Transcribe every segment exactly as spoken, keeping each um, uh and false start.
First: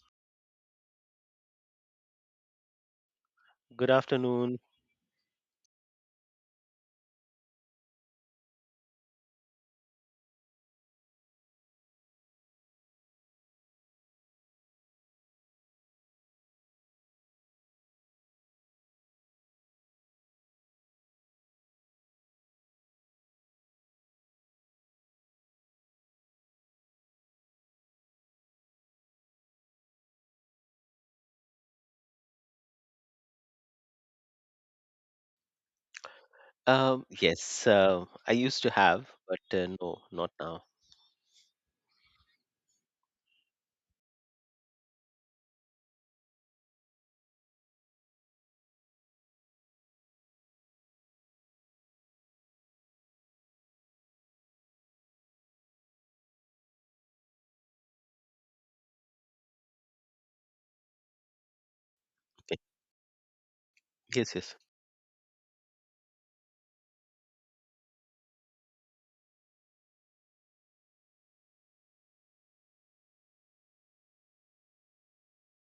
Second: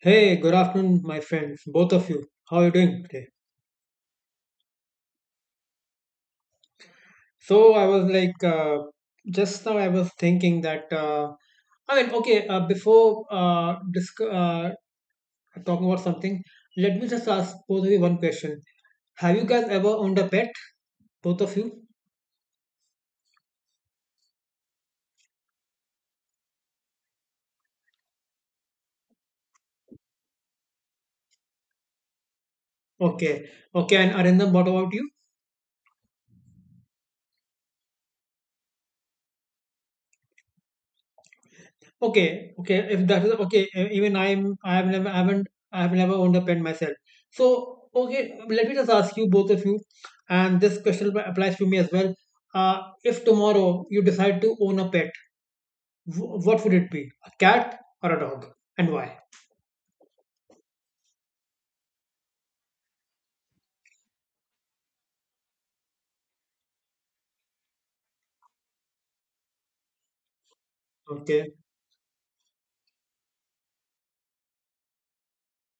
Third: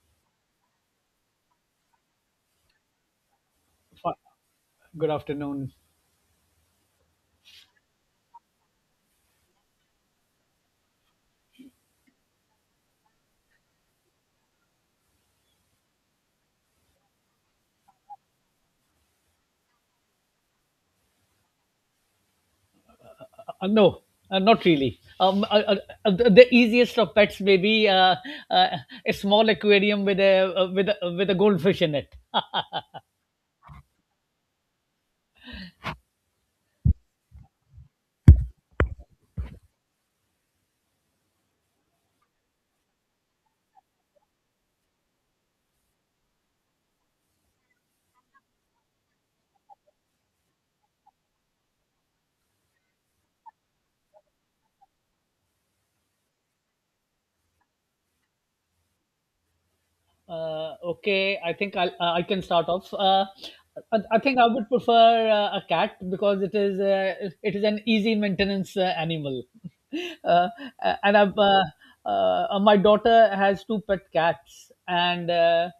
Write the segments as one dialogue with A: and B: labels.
A: Hey, good afternoon, my friends, both of you. How are you doing today?
B: Good
C: Fi-
B: afternoon.
C: Good afternoon.
A: So I was like, uh, just now I was thinking that uh, I mean, okay, uh, before uh, disc- uh, talking about something, let me just ask both of you one question. Have you guys ever owned a pet, both of you?
C: Uh, no, uh, not really. Um, uh, uh, uh, the the easiest of pets may be uh, uh, a small aquarium with a uh, with a, with a goldfish in it.
A: Okay, okay. And Arindam, what about you?
B: Um, yes, uh, I used to have, but uh, no, not now.
A: Okay, okay. If that is okay, e- even I'm I have never I haven't I have never owned a pen myself. So okay, let me just ask you both of you, and this question ap- applies to me as well. Uh, if tomorrow you decide to own a pet, wh- what would it be? A cat or a dog, and why?
C: Uh, okay, I think I'll, uh, I can
B: Okay.
C: start off. Uh, I, I
B: Yes,
C: think I
B: yes.
C: would prefer uh, a cat because it is uh, it is an easy maintenance uh, animal. Uh, and I've,
A: Okay,
C: uh, uh, my daughter has two pet cats, and uh,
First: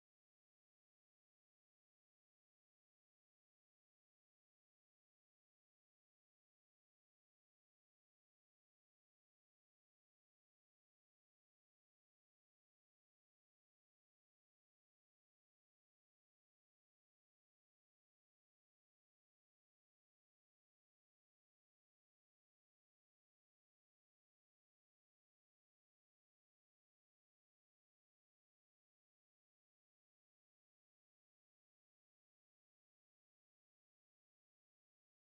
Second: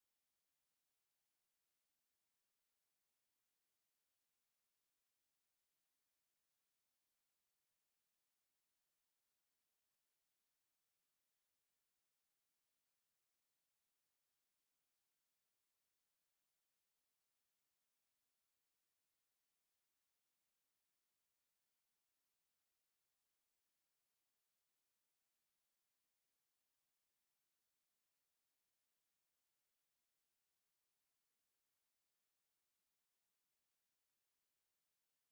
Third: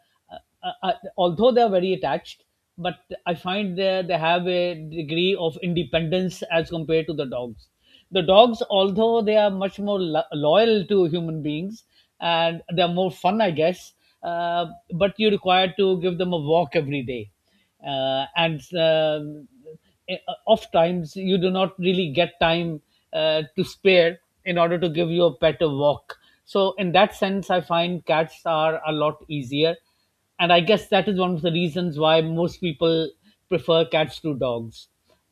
C: uh, uh, although they are very attached, but I find they they have a degree of independence as compared to the dogs. The dogs, although they are much more lo- loyal to human beings and they are more fun, I guess, uh, but you require to give them a walk every day, uh, and um, eh, oft times you do not really get time uh, to spare in order to give your pet a walk. So in that sense, I find cats are a lot easier and I guess that is one of the reasons why most people prefer cats to dogs.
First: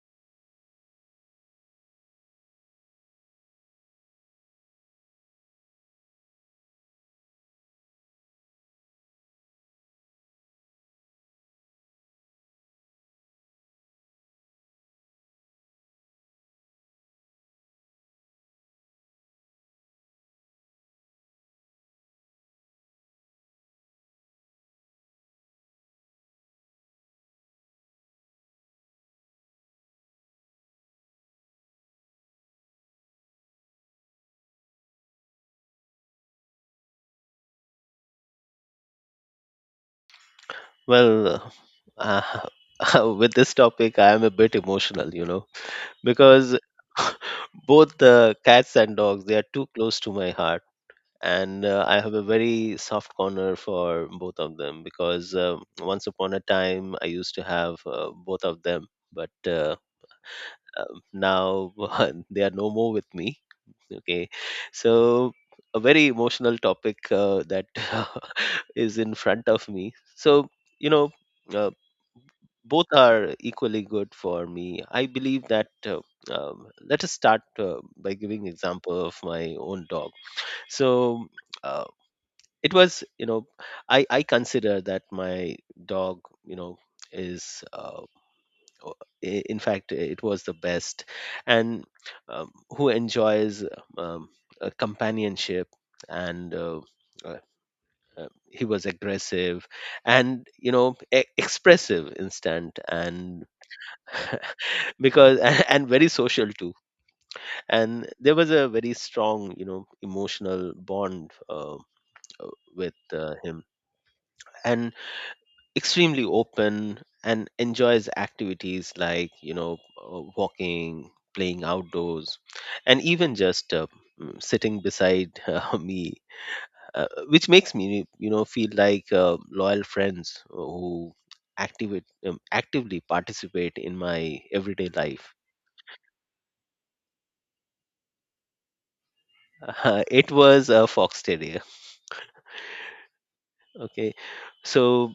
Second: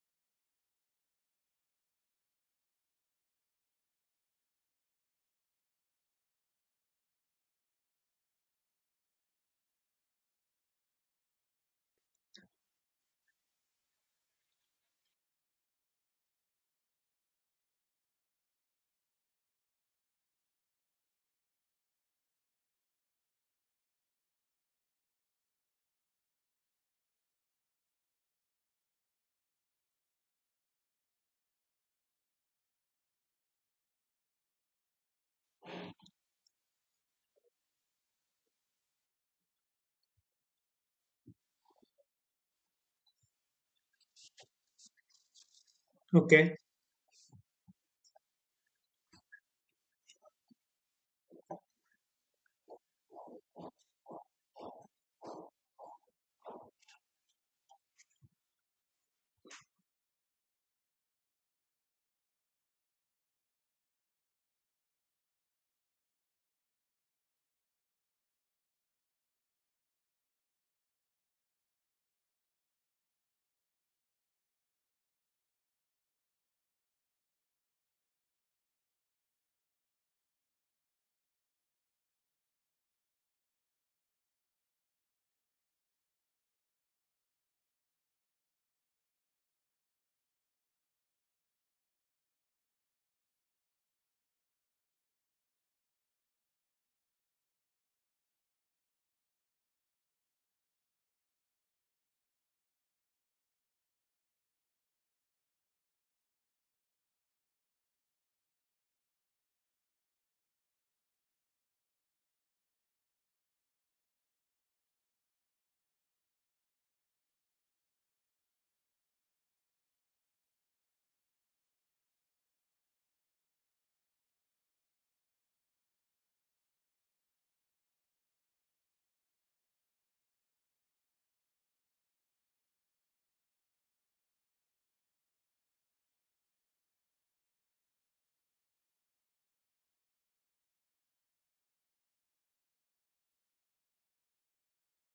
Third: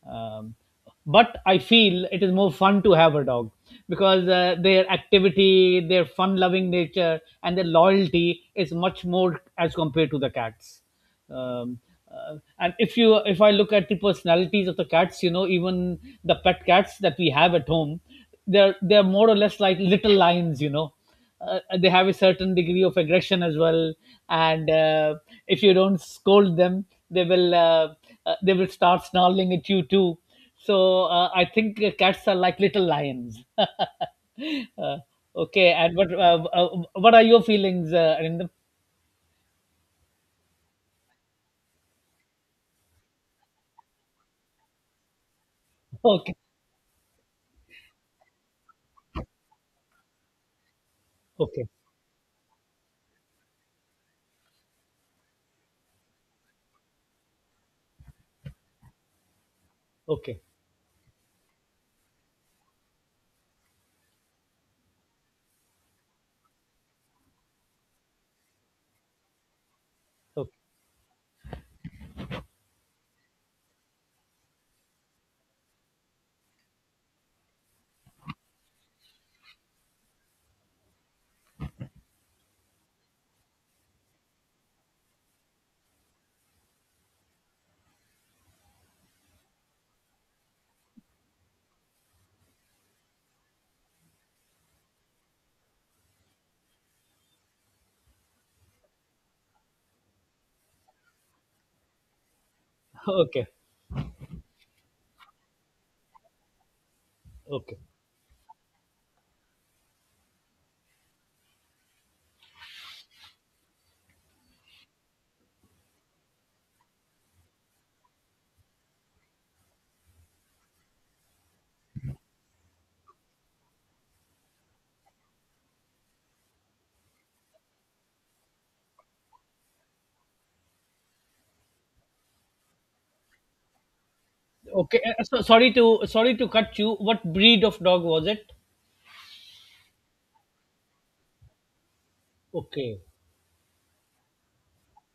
C: Um, but I feel it is more fun to have a dog because uh, their activity, their fun-loving nature, and their loyalty is much more as compared to the cats. Um, uh, and if you if I look at the personalities of the cats, you know, even the pet cats that we have at home, they're they're more or less like little lions, you know, uh, they have a certain degree of aggression as well and uh, if you don't scold them they will uh, uh, they will start snarling at you too, so uh, I think uh, cats are like little lions. Uh, okay, and what uh, uh, what are your feelings, uh, Arindam?
B: Well, uh, with this topic, I am a bit emotional, you know,
C: Okay.
A: okay,
B: because both the cats and dogs they are too close to my heart, and
C: Okay.
B: uh, I have a very soft corner for both of them because um once upon a time I used to have uh, both of them, but uh,
C: Okay.
B: um, now they are no more with me. Okay, so a very emotional topic uh, that is in front of me. So,
C: Okay.
B: you know, uh, both are equally good for me. I believe that. Uh, um, let us start uh, by giving example of my own dog. So uh, it was, you know, I I consider that my dog, you know, is. Uh, o- i- in fact it was the best and um, who enjoys um, a companionship and uh, uh, uh, he was aggressive and you know e- expressive instant and
C: Okay.
B: because and very social too.
C: Okay.
B: And there was a very strong you know emotional bond uh, uh, with uh, him, and extremely open and enjoys activities like you know uh, walking, playing outdoors, and even just uh, mm, sitting beside uh, me, uh, which makes me you know feel like uh, loyal friends who activate um, actively participate in my everyday
C: Okay. Uh,
B: life.
C: so, sorry to sorry to cut you, what breed of dog was it?
B: It was a fox terrier.
C: Okay.
B: Okay, so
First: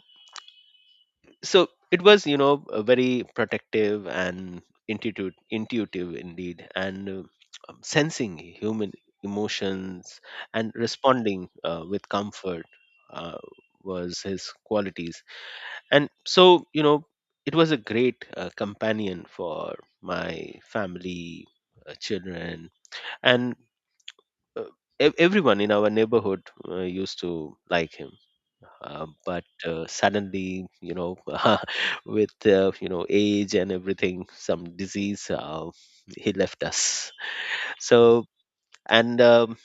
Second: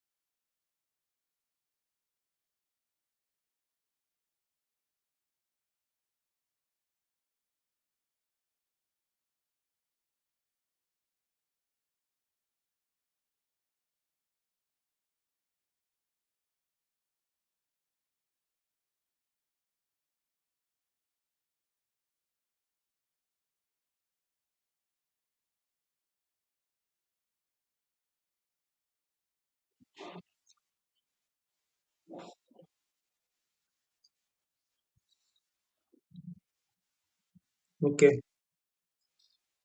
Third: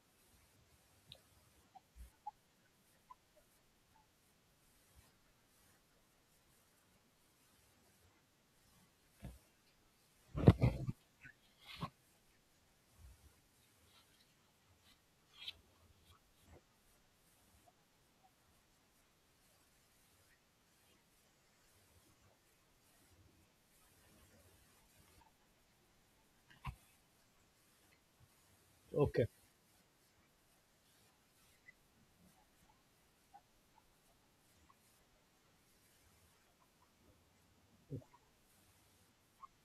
B: so it was you know a very protective and intuitive intuitive indeed, and uh, um, sensing human emotions and responding uh, with comfort uh, was his qualities. And so you know it was a great uh, companion for my family, uh, children, and uh, ev- everyone in our neighborhood uh, used to like him, uh,
C: Okay.
B: but uh, suddenly you know with uh, you know age and everything some disease uh, he left us.
A: okay,
B: So, and um,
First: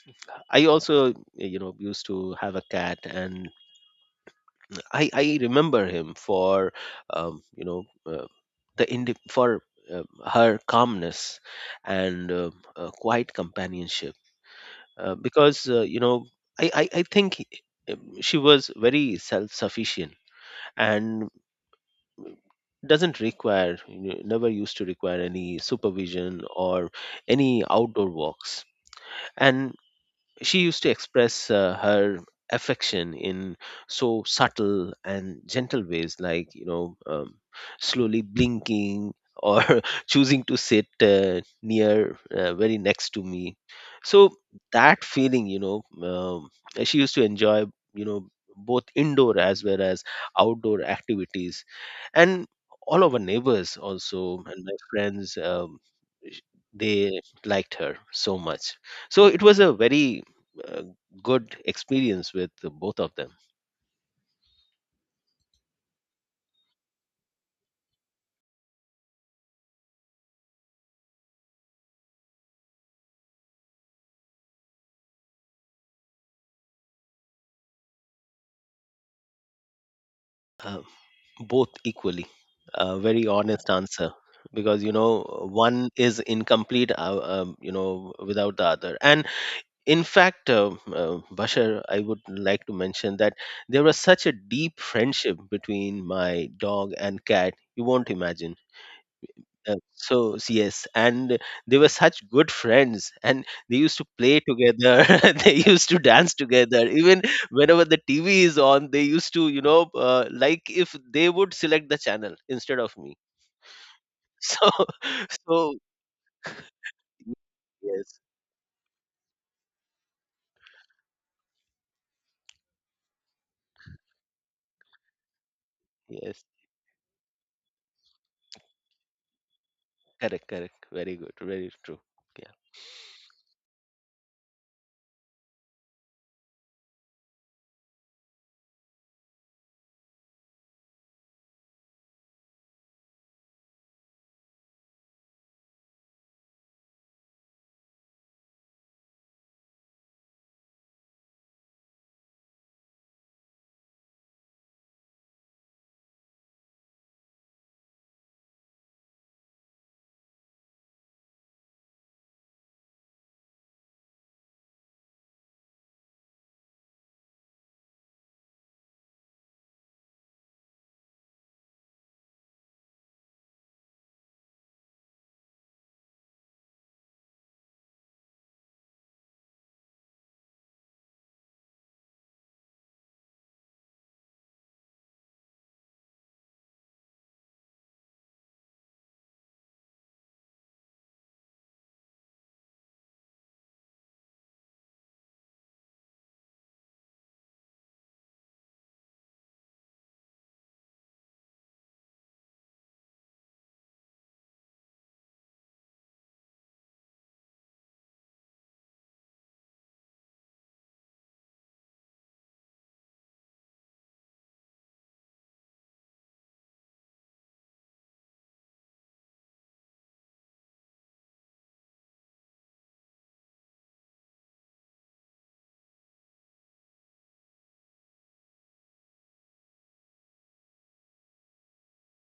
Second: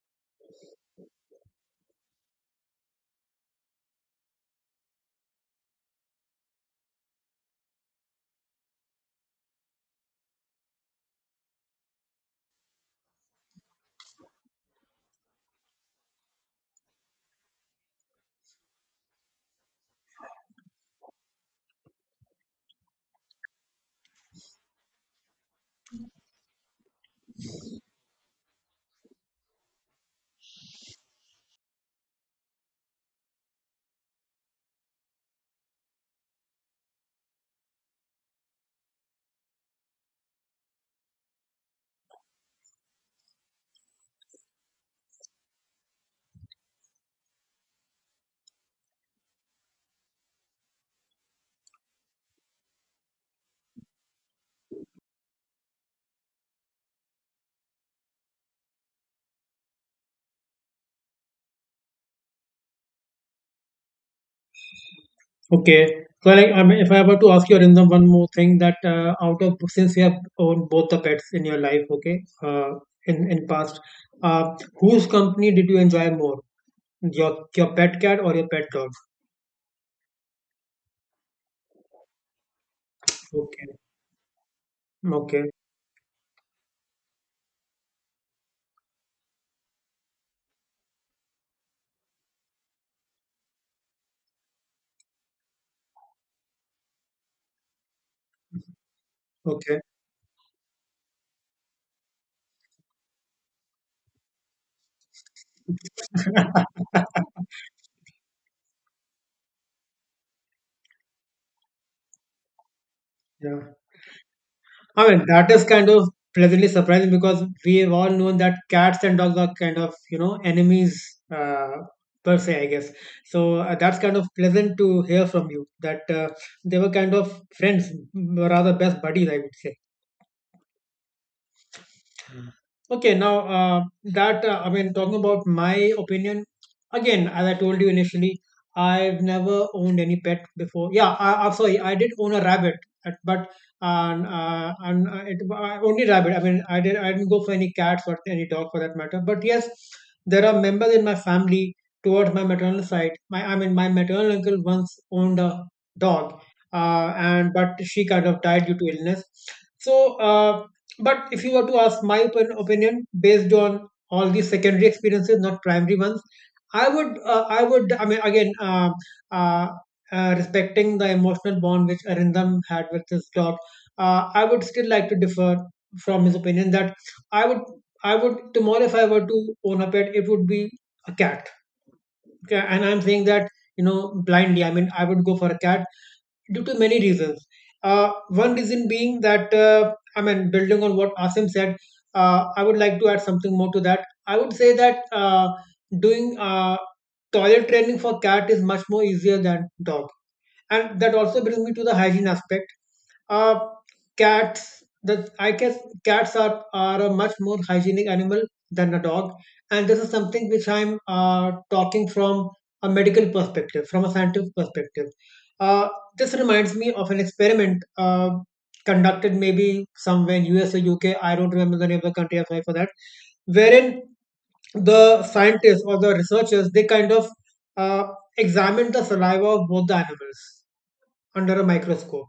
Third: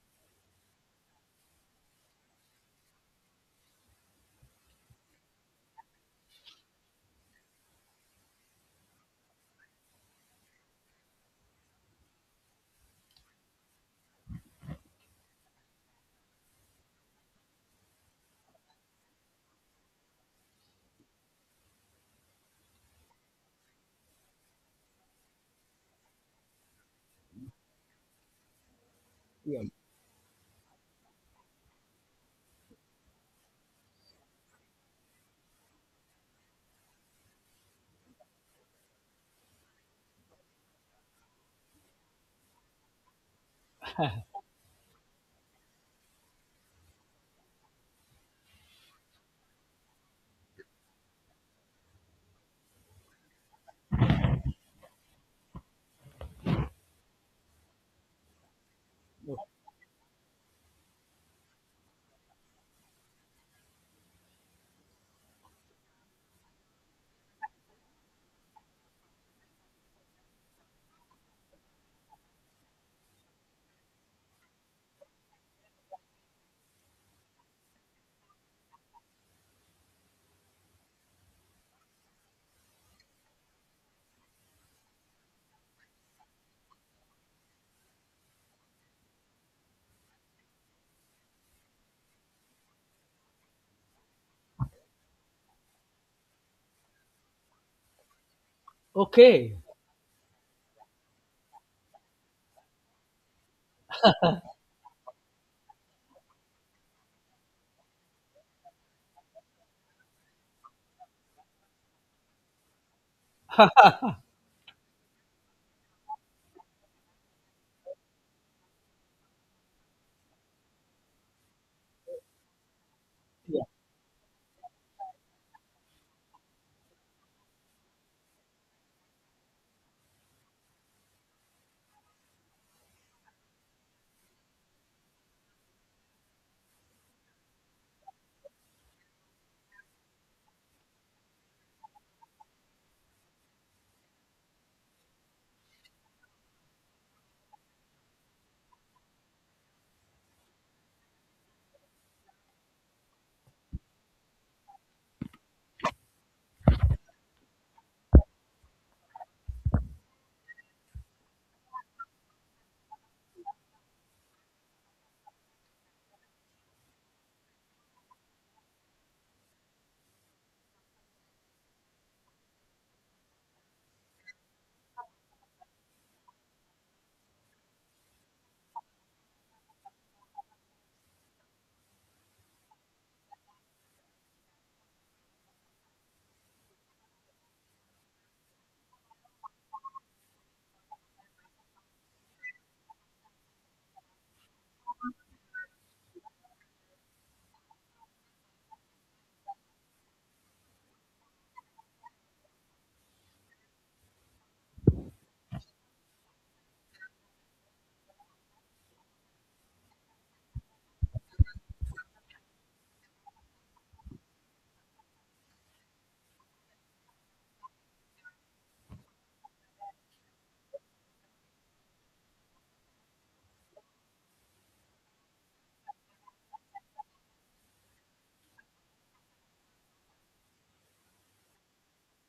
B: I also you know used to have a cat, and i i remember him for um, you know uh, the indi- for uh, her calmness and uh, uh, quiet companionship, uh, because uh, you know I, I, I think he- she was very self-sufficient and doesn't require, you know, never used to require any supervision or any outdoor walks.
C: Yeah.
B: And she used to express uh, her affection in so subtle and gentle ways, like, you know, um, slowly blinking or choosing to sit uh, near, uh, very next to me. So that feeling, you know, um, she used to enjoy, you know, both indoor as well as outdoor activities, and all our neighbors also and my friends um, sh- they liked her so much. So it was a very uh, good experience with both of them.
A: okay. So like, I mean, if I were to ask you, Arindam, one more thing that uh, out of, since you have owned both the pets in your life, okay, uh, in in past, uh, whose company did you enjoy more? Your your pet cat or your pet dog?
B: uh, Both equally, a very honest
A: Okay.
B: answer, because you know
A: Okay.
B: one is incomplete, uh, um, you know without the other. And in fact uh, uh, bashar, I would like to mention that there was such a deep friendship between my dog and cat, you won't imagine.
C: Okay.
B: Uh,
A: Okay.
B: so yes, and they were such good friends, and they used to play together. They used to dance together. Even whenever the T V is on, they used to, you know, uh, like if they would select the channel instead of me.
A: Yeah.
B: So,
A: I mean, that is
B: so
A: kind of pleasantly surprising because we have all
B: yes,
A: known that cats and dogs are kind of, you know, enemies uh, per se, I guess. So uh, that's kind of pleasant to hear from you that uh,
B: yes,
A: they were kind of friends, rather best buddies, I would say.
B: correct, correct, very good, very true. Yeah.
A: Okay, now uh, that uh, I mean, talking about my opinion again, as I told you initially, I've never owned any pet before. Yeah, I, I'm sorry, I did own a rabbit, uh, but um, uh, and uh, it uh, only rabbit. I mean, I did I didn't go for any cats or any dog for that matter. But yes, there are members in my family towards my maternal side. My I mean, my maternal uncle once owned a dog, uh, and but she kind of died due to illness. So. Uh, but if you were to ask my opin- opinion based on all these secondary experiences, not primary ones, I would, uh, I would, I mean, again, uh, uh, uh, respecting the emotional bond which Arindam had with his dog, uh, I would still like to differ from his opinion that I would, I would tomorrow, if I were to own a pet, it would be a cat. Okay, and I'm saying that you know blindly. I mean, I would go for a cat due to many reasons. Uh, one reason being that, uh, I mean, building on what Asim said, uh, I would like to add something more to that. I would say that uh, doing uh, toilet training for cat is much more easier than dog, and that also brings me to the hygiene aspect. Uh, cats the i guess cats are are a much more hygienic animal than a dog, and this is something which i'm uh, talking from a medical perspective, from a scientific perspective. uh, this reminds me of an experiment uh, conducted maybe somewhere in US or UK. I don't remember the name of the country, I'm sorry for that, wherein the scientists or the researchers, they kind of uh, examined the saliva of both the animals under a microscope,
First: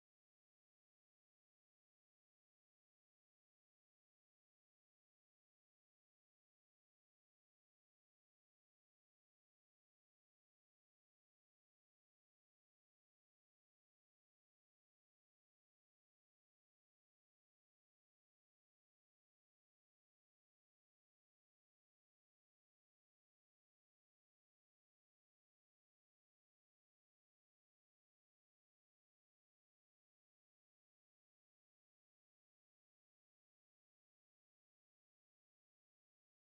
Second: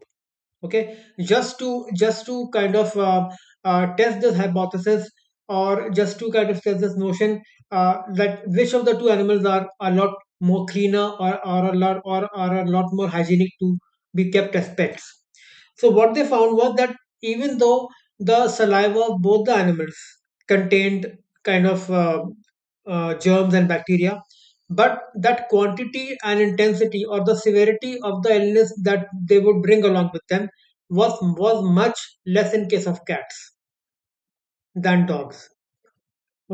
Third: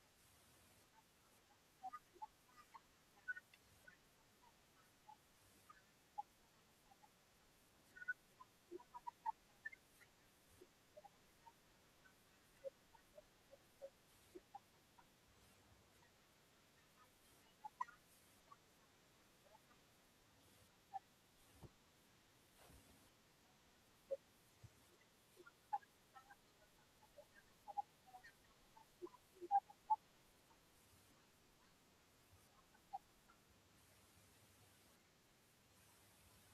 A: okay, just to, just to kind of uh, uh, test this hypothesis, or just to kind of test this notion uh, that which of the two animals are a lot more cleaner, or, or a lot, or are a lot more hygienic to be kept as pets. So what they found was that even though the saliva of both the animals contained kind of uh, uh, germs and bacteria, but that quantity and intensity, or the severity of the illness that they would bring along with them, was was much less in case of cats than dogs.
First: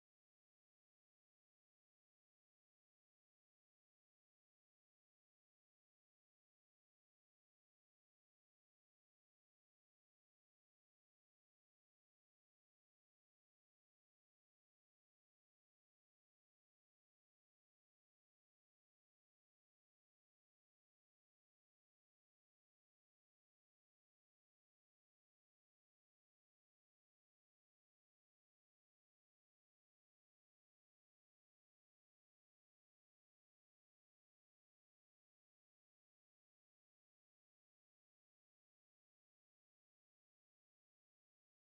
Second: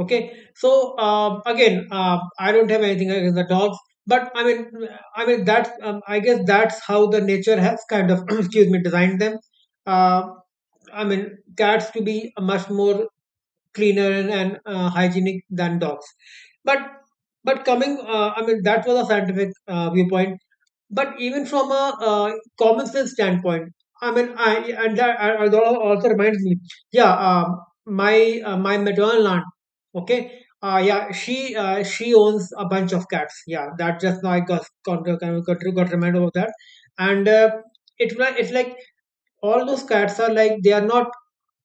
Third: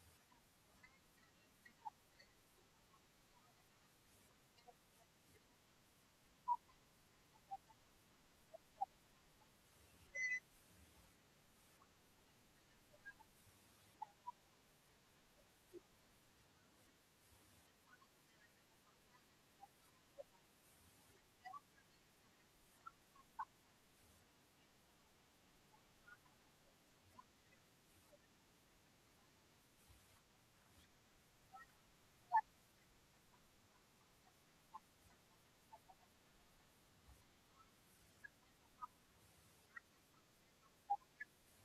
A: Okay, so um, again, uh, I don't have anything against the dogs, but I mean, I mean that's um, I guess that's how the nature has kind of excuse me designed them. Uh, I mean, cats to be much more cleaner and, and uh, hygienic than dogs. But but coming, uh, I mean, that was a scientific uh, viewpoint. But even from a uh, common sense standpoint, I mean, I and that I- I- that also reminds me. Yeah, um, my uh, my maternal aunt. Okay. Uh, yeah, she uh, she owns a bunch of cats. Yeah, that just now I got got, got, got reminded of that, and uh, it wa- it's like all those cats are like they are not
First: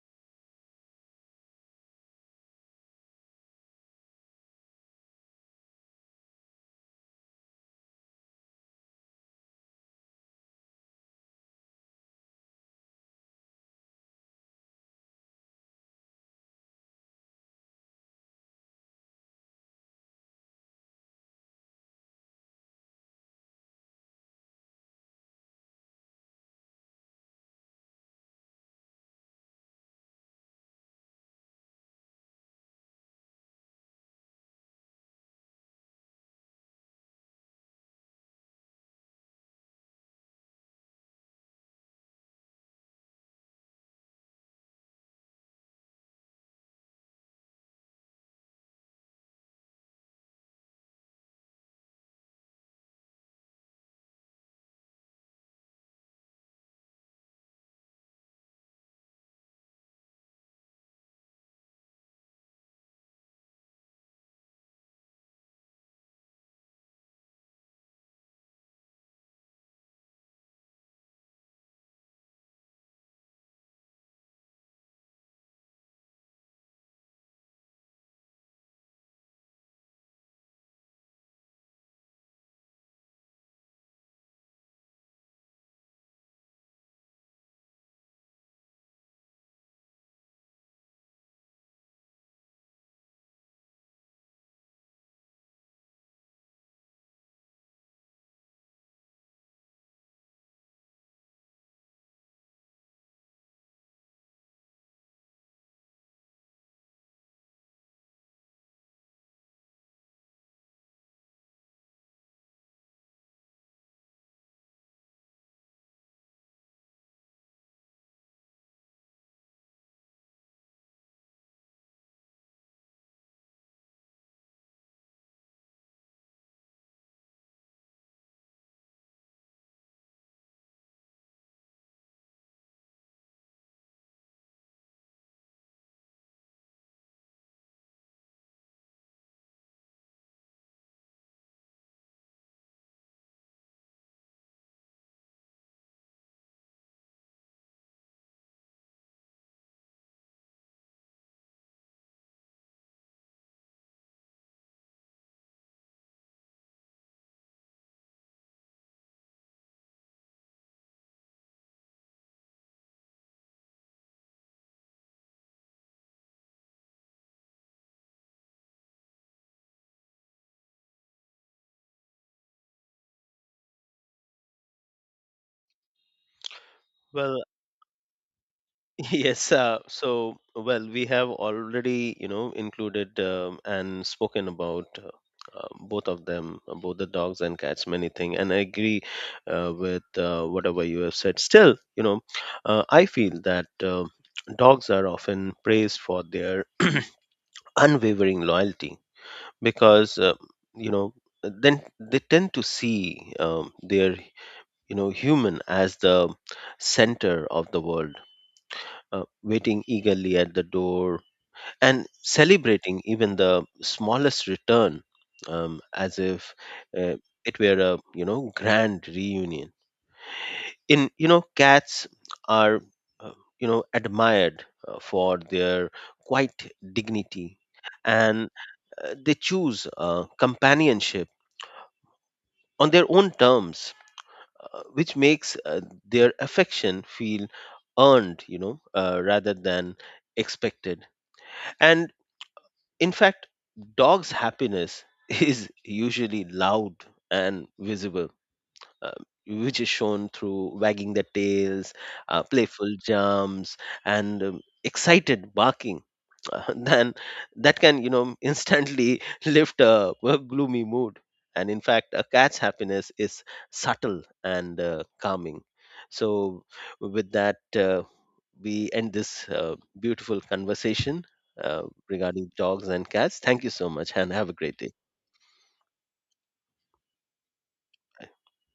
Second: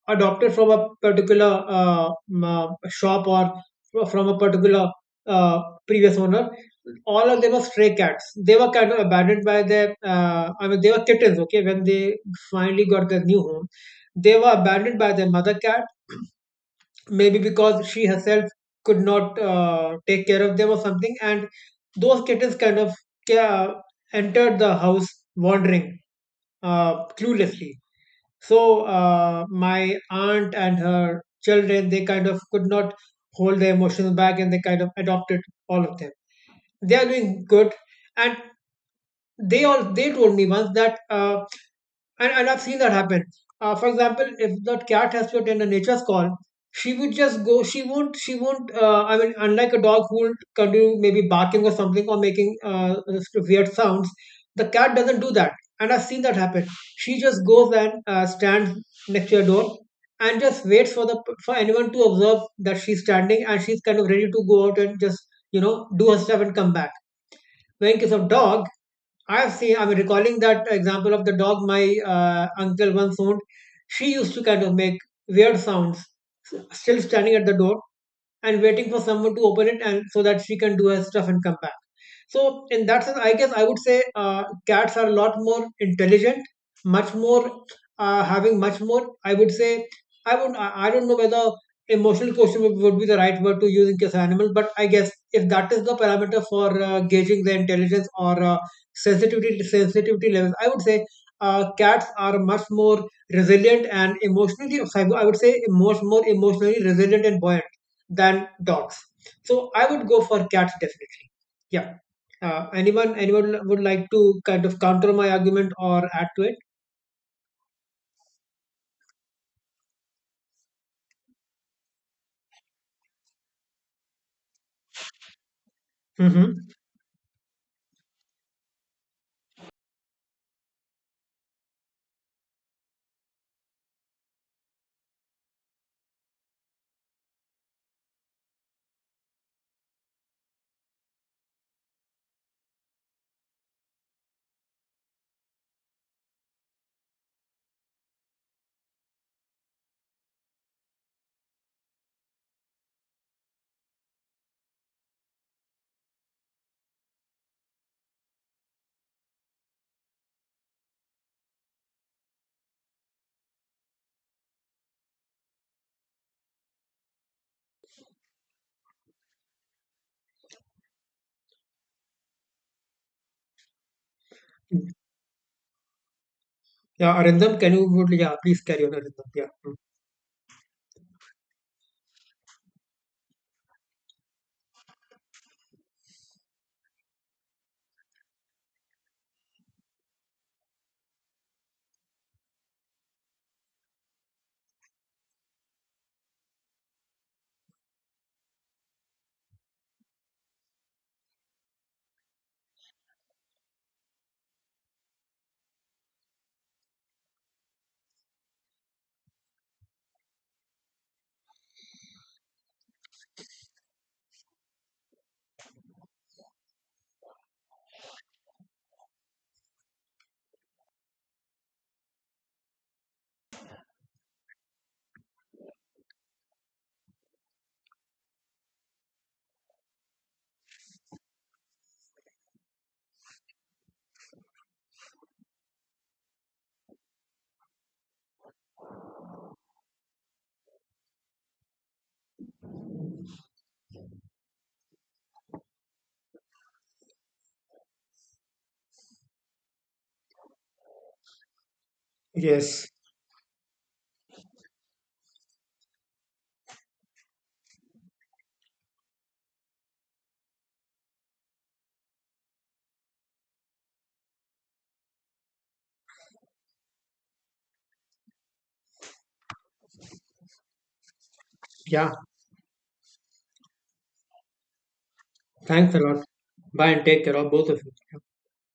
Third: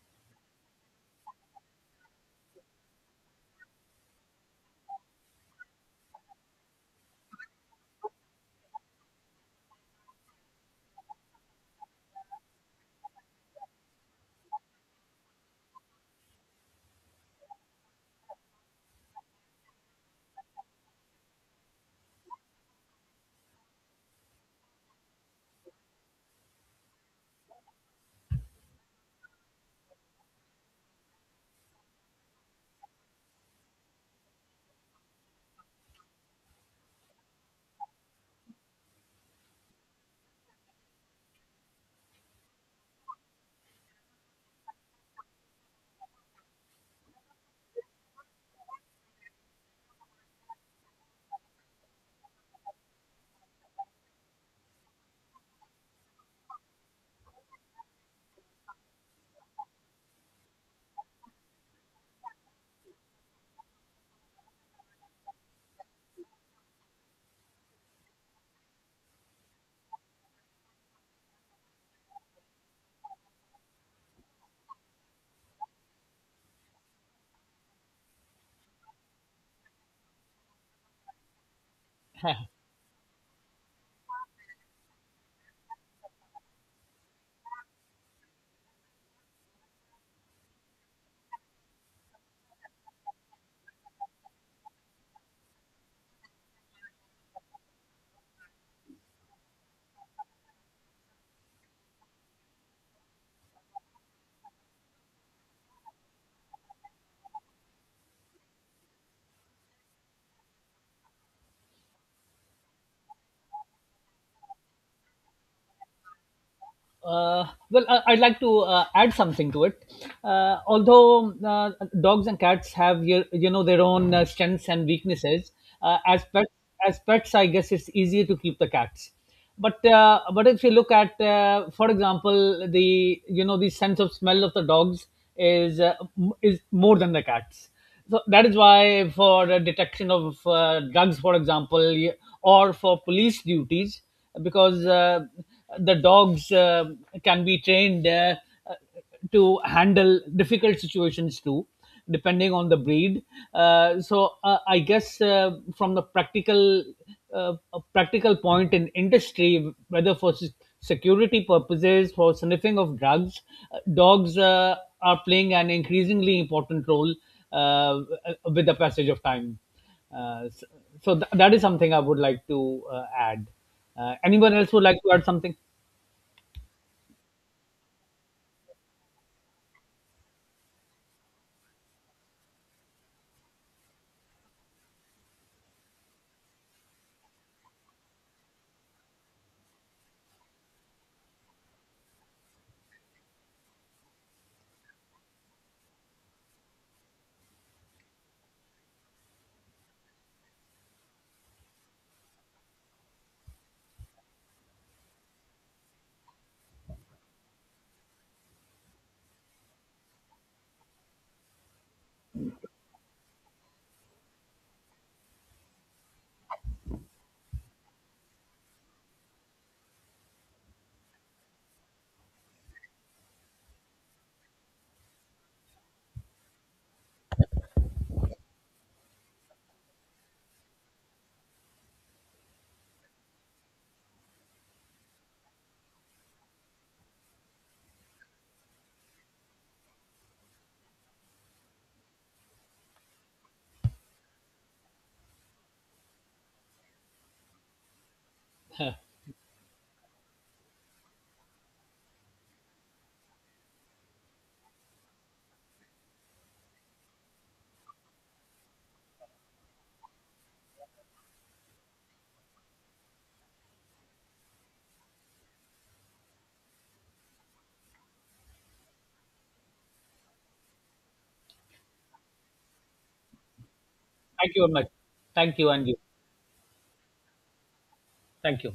A: adopted from a particular uh, m- uh, shop, or fro- from a particular uh, previous owner. All of them were stray cats. They were kind of abandoned by their, uh, I mean, they were kittens, okay, when they finally got their new home. They were abandoned by their mother cat, maybe because she herself could not uh, take care of them or something. And those kittens kind of ca- entered the house wandering, uh, cluelessly. So uh, my aunt and her children, they kind of could not hold their emotions back, and they kind of adopted all of them. They are doing good, and they all they told me once that uh, and, and I've seen that happen. Uh, for example, if that cat has to attend a nature's call, she would just go. She won't. She won't. Uh, I mean, unlike a dog who will continue maybe barking or something, or making uh, weird sounds, the cat doesn't do that. And I've seen that happen. She just goes and uh, stands next to your door and just waits for the for anyone to observe that she's standing and she's kind of ready to go out and just, you know, do her stuff and come back. But in case of dog, I have seen, I'm recalling that example of the dog my uh, uncle once owned. She used to kind of make weird sounds, s- still standing at the door and waiting for someone to open it, and so that she can do her stuff and come back.
C: Yeah.
A: So in that sense, I guess I would say uh, cats are a lot more intelligent, much more uh, having much more. I would say I would I I don't know whether emotional quotient would, would be the right word to use in case of animal, but I guess if that is the parameter for uh, gauging the intelligence or uh, sensitivity sensitivity levels, I would say uh, cats are much more resilient and emotionally. I would say much more emotionally resilient and buoyant than dogs. So I would go for cats definitely. Yeah. Uh, anyone anyone would like to kind of counter my argument or add to it?
C: Uh, well, I I'd like to uh, add something to it. Uh, although uh, dogs and cats have your, you know, their own uh, strengths and weaknesses, uh, as pets,
A: Mm-hmm.
C: as pets, I guess it's easier to keep the cats. But uh, but if you look at, uh, for example, the, you know, the sense of smell of the dogs is uh, m- is more than the cats, so that is why for the detection of uh, drugs, for example, y- or for police duties, because uh, the dogs uh, can be trained uh, uh, to handle difficult situations too, depending on the breed. Uh, so uh, I guess uh, from the practical uh, a practical point in industry, whether for se- security purposes, for sniffing of drugs, uh, dogs uh, are playing an increasingly important role uh, with the passage of time. Uh, s- so th- that is something I would like to uh, add. Uh, anyone else would like to add something?
A: Yeah,
B: Well,
A: Arindam, can you, would, yeah, please carry on, Arindam. Yeah.
B: yes,
A: Mm.
B: uh, so well, we have already, you know, included um, and spoken about uh, uh, both of them, uh, both the dogs and cats, many things, and I agree uh, with uh, whatever you have said. Still, you know, uh, I feel that uh, dogs are often praised for their unwavering loyalty, because uh, you know then they tend to see um, their you know human as the center of the world, uh, waiting eagerly at the door and celebrating even the smallest return, um, as if uh, it were a you know grand reunion. In you know Cats are uh, you know admired uh, for their quiet dignity, and uh, they choose uh, companionship on their own terms, uh, which makes uh, their affection feel earned, you know uh, rather than expected. And in fact, dogs' happiness is usually loud and visible, uh, which is shown through wagging their tails, uh,
A: Yes.
B: playful jumps, and um, excited barking. Uh, then that can, you know, instantly lift a, a gloomy mood. And in fact, a cat's happiness is subtle and uh, calming. So, with that, uh, we end this uh, beautiful conversation uh,
A: Yeah.
B: regarding dogs and cats. Thank you so much and have a
C: Thank you very
B: great day.
C: much. Thank you, and
A: Thanks
C: you.
A: a lot. Bye, and take care of both of you.
C: Thank you.